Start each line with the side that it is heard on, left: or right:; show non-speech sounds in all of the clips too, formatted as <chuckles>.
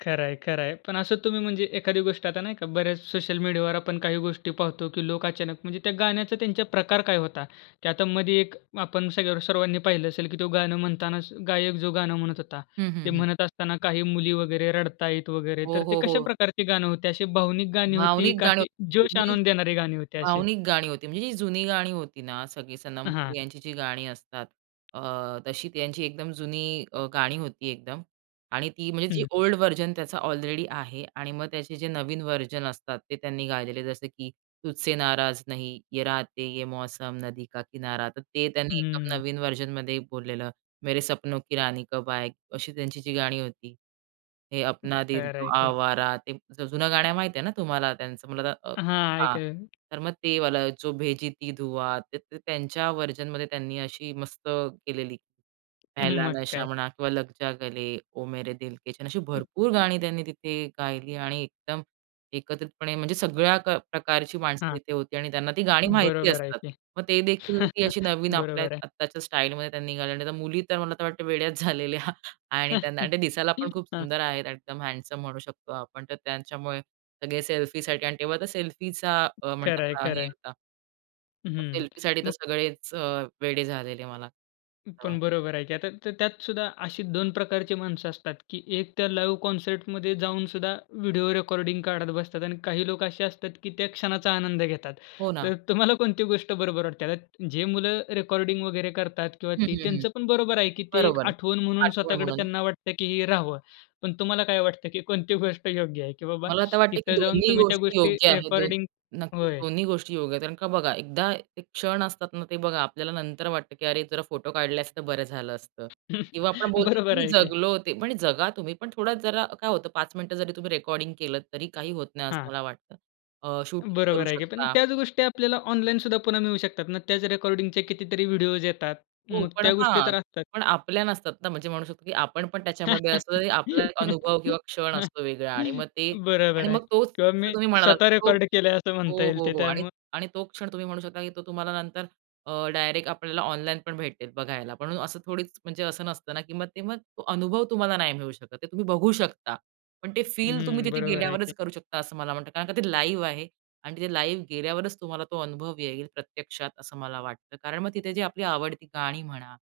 left: खरंय, खरंय. पण असं तुम्ही म्हणजे एखादी गोष्ट आता नाही का बऱ्याच सोशल मीडियावर आपण काही गोष्टी पाहतो की लोक अचानक म्हणजे त्या गाण्याचा त्यांचा प्रकार काय होता? त्या आता मध्ये एक आपण सगळ्या वर सर्वांनी पाहिलं असेल की तो गाणं म्हणतानाच गायक जो गाणं म्हणत होता,
right: हं,
left: ते
right: हं, हं.
left: म्हणत असताना काही मुली वगैरे रडतायत वगैरे
right: हो,
left: तर ते
right: हो,
left: कशा
right: हो.
left: प्रकारची गाणं होते अशी भावनिक गाणी होती
right: भावनिक
left: का
right: गाणी
left: अशी
right: होती
left: जोश
right: म्हणजे,
left: आणून देणारे गाणी होती अशी?
right: भावनिक गाणी होती म्हणजे जी जुनी गाणी होती ना सगळी सनमपूर
left: हां.
right: यांची जी गाणी असतात, अ, तशी त्यांची एकदम जुनी अ, गाणी होती एकदम आणि ती म्हणजे जी
left: हं.
right: ओल्ड व्हर्जन त्याचा ऑलरेडी आहे आणि मग त्याचे जे नवीन व्हर्जन असतात ते त्यांनी गायलेले, जसं की तुझसे नाराज नहीं, ये राते ये मौसम नदी का किनारा, तर ते त्यांनी एका
left: हम्म.
right: नवीन व्हर्जनमध्ये बोललेलं. मेरे सपनो की रानी कब आएगी, अशी त्यांची जी गाणी होती. हे अपना दिल
left: खर
right: तो
left: आहे की.
right: आवारा, ते ज जुनं गाणं माहिती आहे ना तुम्हाला त्याचं? म्हणलं तर
left: हां,
right: हां,
left: ऐक
right: तर मग ते वाला जो भेजी थी दुआ ते त त्यांच्या व्हर्जनमध्ये त्यांनी अशी मस्त केलेली. पहला
left: मग
right: नशा
left: काय.
right: म्हणा किंवा लग जा गले, ओ मेरे दिल के चैन, अशी
left: <chuckles>
right: भरपूर गाणी त्यांनी तिथे गायली आणि एकदम एकत्रितपणे म्हणजे सगळ्या क प्रकारची माणसं
left: हां.
right: तिथे होती आणि त्यांना ती गाणी माहिती
left: बरोबर आहे
right: असतात.
left: की.
right: मग ते देखील अशी
left: <chuckles>
right: नवीन आपल्या
left: बरोबर आहे.
right: आत्ताच्या स्टाईलमध्ये त्यांनी गायली आणि मुली तर मला तर वाटत वेड्याच झालेल्या आणि त्यांना अन्
left: <chuckles>
right: ते दिसायला पण खूप
left: हां.
right: सुंदर आहेत, एकदम हँडसम म्हणू शकतो आपण. तर त्यांच्यामुळे सगळे सेल्फी साठी आणि तेव्हा तर सेल्फीचा
left: खरं आहे,
right: म्हणतात
left: खरं
right: हे
left: आहे.
right: होता.
left: हं,
right: सेल्फीसाठी तर
left: मग
right: सगळेच अ, वेडे झालेले मला. हां.
left: पण बरोबर आहे की आता त त्यात सुद्धा अशी दोन प्रकारची माणसं असतात की एक त्या लाईव्ह कॉन्सर्टमध्ये जाऊन सुद्धा व्हिडिओ रेकॉर्डिंग काढत बसतात आणि काही लोक असे असतात की त्या क्षणाचा आनंद घेतात.
right: हो ना.
left: तर तुम्हाला कोणती गोष्ट बरोबर वाटते. आता जे मुलं रेकॉर्डिंग वगैरे करतात किंवा
right: हं,
left: ती
right: हं, हं.
left: त्यांचं पण बरोबर आहे की ते एक
right: बरोबर.
left: आठवण म्हणून
right: आठवण
left: स्वतःकडे
right: म्हणून.
left: त्यांना वाटतं की हे राहावं. पण तुम्हाला काय वाटतं की कोणती गोष्ट योग्य आहे? की बाबा
right: मला तर वाटतं की
left: तिथे जाऊन
right: दोन्ही
left: तुम्ही त्या
right: गोष्टी
left: गोष्टी
right: योग्य आहे. दोन
left: रेकॉर्डिंग
right: नक्कीच,
left: होय.
right: दोन्ही गोष्टी योग्य आहेत. कारण का बघा एकदा ते क्षण असतात ना ते बघा आपल्याला नंतर वाटतं की अरे जरा फोटो काढले असते तर बरं झालं असतं.
left: <chuckles>
right: किंवा आपण बोलतो की
left: बरोबर
right: मी
left: आहे की.
right: जगलो ते पण जगा तुम्ही पण थोडा जरा काय होतं 5 मिनिटं जरी तुम्ही रेकॉर्डिंग केलंत तरी काही होत नाही
left: हां.
right: असं मला वाटतं. अ, शूटिंग करू
left: बरोबर आहे की पण
right: शकता.
left: त्याच गोष्टी आपल्याला ऑनलाईन सुद्धा पुन्हा मिळू शकतात ना. त्याच रेकॉर्डिंगचे कितीतरी व्हिडिओज येतात.
right: हो,
left: मग
right: पण
left: त्या गोष्टी
right: हां,
left: तर असतात.
right: पण आपल्या नसतात ना, म्हणजे म्हणू शकतो की आपण पण त्याच्यामध्ये असतो तरी आपला अनुभव किंवा क्षण
left: <chuckles>
right: असतो वेगळा आणि मग ते आणि
left: बरोबर आहे
right: मग तोच
left: किंवा
right: जसं
left: मी
right: तुम्ही म्हणालात
left: स्वतः
right: की तो
left: रेकॉर्ड केलंय असं म्हणता
right: हो,
left: येईल
right: हो,
left: ते
right: हो आणि
left: त्यामुळे
right: आणि तो क्षण तुम्ही म्हणू शकता की तो तुम्हाला नंतर अ, डायरेक्ट आपल्याला ऑनलाईन पण भेटेल बघायला. पण असं थोडीच म्हणजे असं नसतं ना की मग ते मग तो अनुभव तुम्हाला नाही मिळू शकत. ते तुम्ही बघू शकता. पण ते फील तुम्ही
left: हं,
right: तिथे
left: बरोबर आहे की.
right: गेल्यावरच करू शकता, असं मला म्हणतात. कारण का ते लाईव्ह आहे आणि तिथे लाईव्ह गेल्यावरच तुम्हाला तो अनुभव येईल प्रत्यक्षात, असं मला वाटतं. कारण मग तिथे जी आपली आवडती गाणी म्हणा,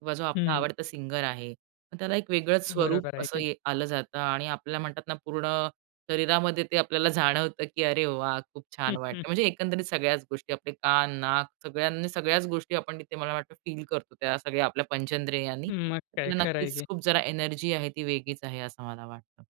right: किंवा जो आपला
left: हं.
right: आवडता सिंगर आहे, मग त्याला एक वेगळंच स्वरूप
left: बरोबर आहे
right: असं
left: की.
right: ये आलं जातं आणि आपल्याला म्हणतात ना पूर्ण शरीरामध्ये ते आपल्याला जाणवतं, की अरे वाह! खूप छान वाटतं.
left: <chuckles>
right: म्हणजे एकंदरीत सगळ्याच गोष्टी, आपले कान, नाक सगळ्यांनी सगळ्याच गोष्टी आपण तिथे मला वाटतं फील करतो. त्या सगळ्या आपल्या पंचेंद्रेयांनी,
left: मग काय,
right: त्याला
left: खरं आहे
right: नक्कीच
left: की.
right: खूप जरा एनर्जी आहे ती वेगळीच आहे असं मला वाटतं.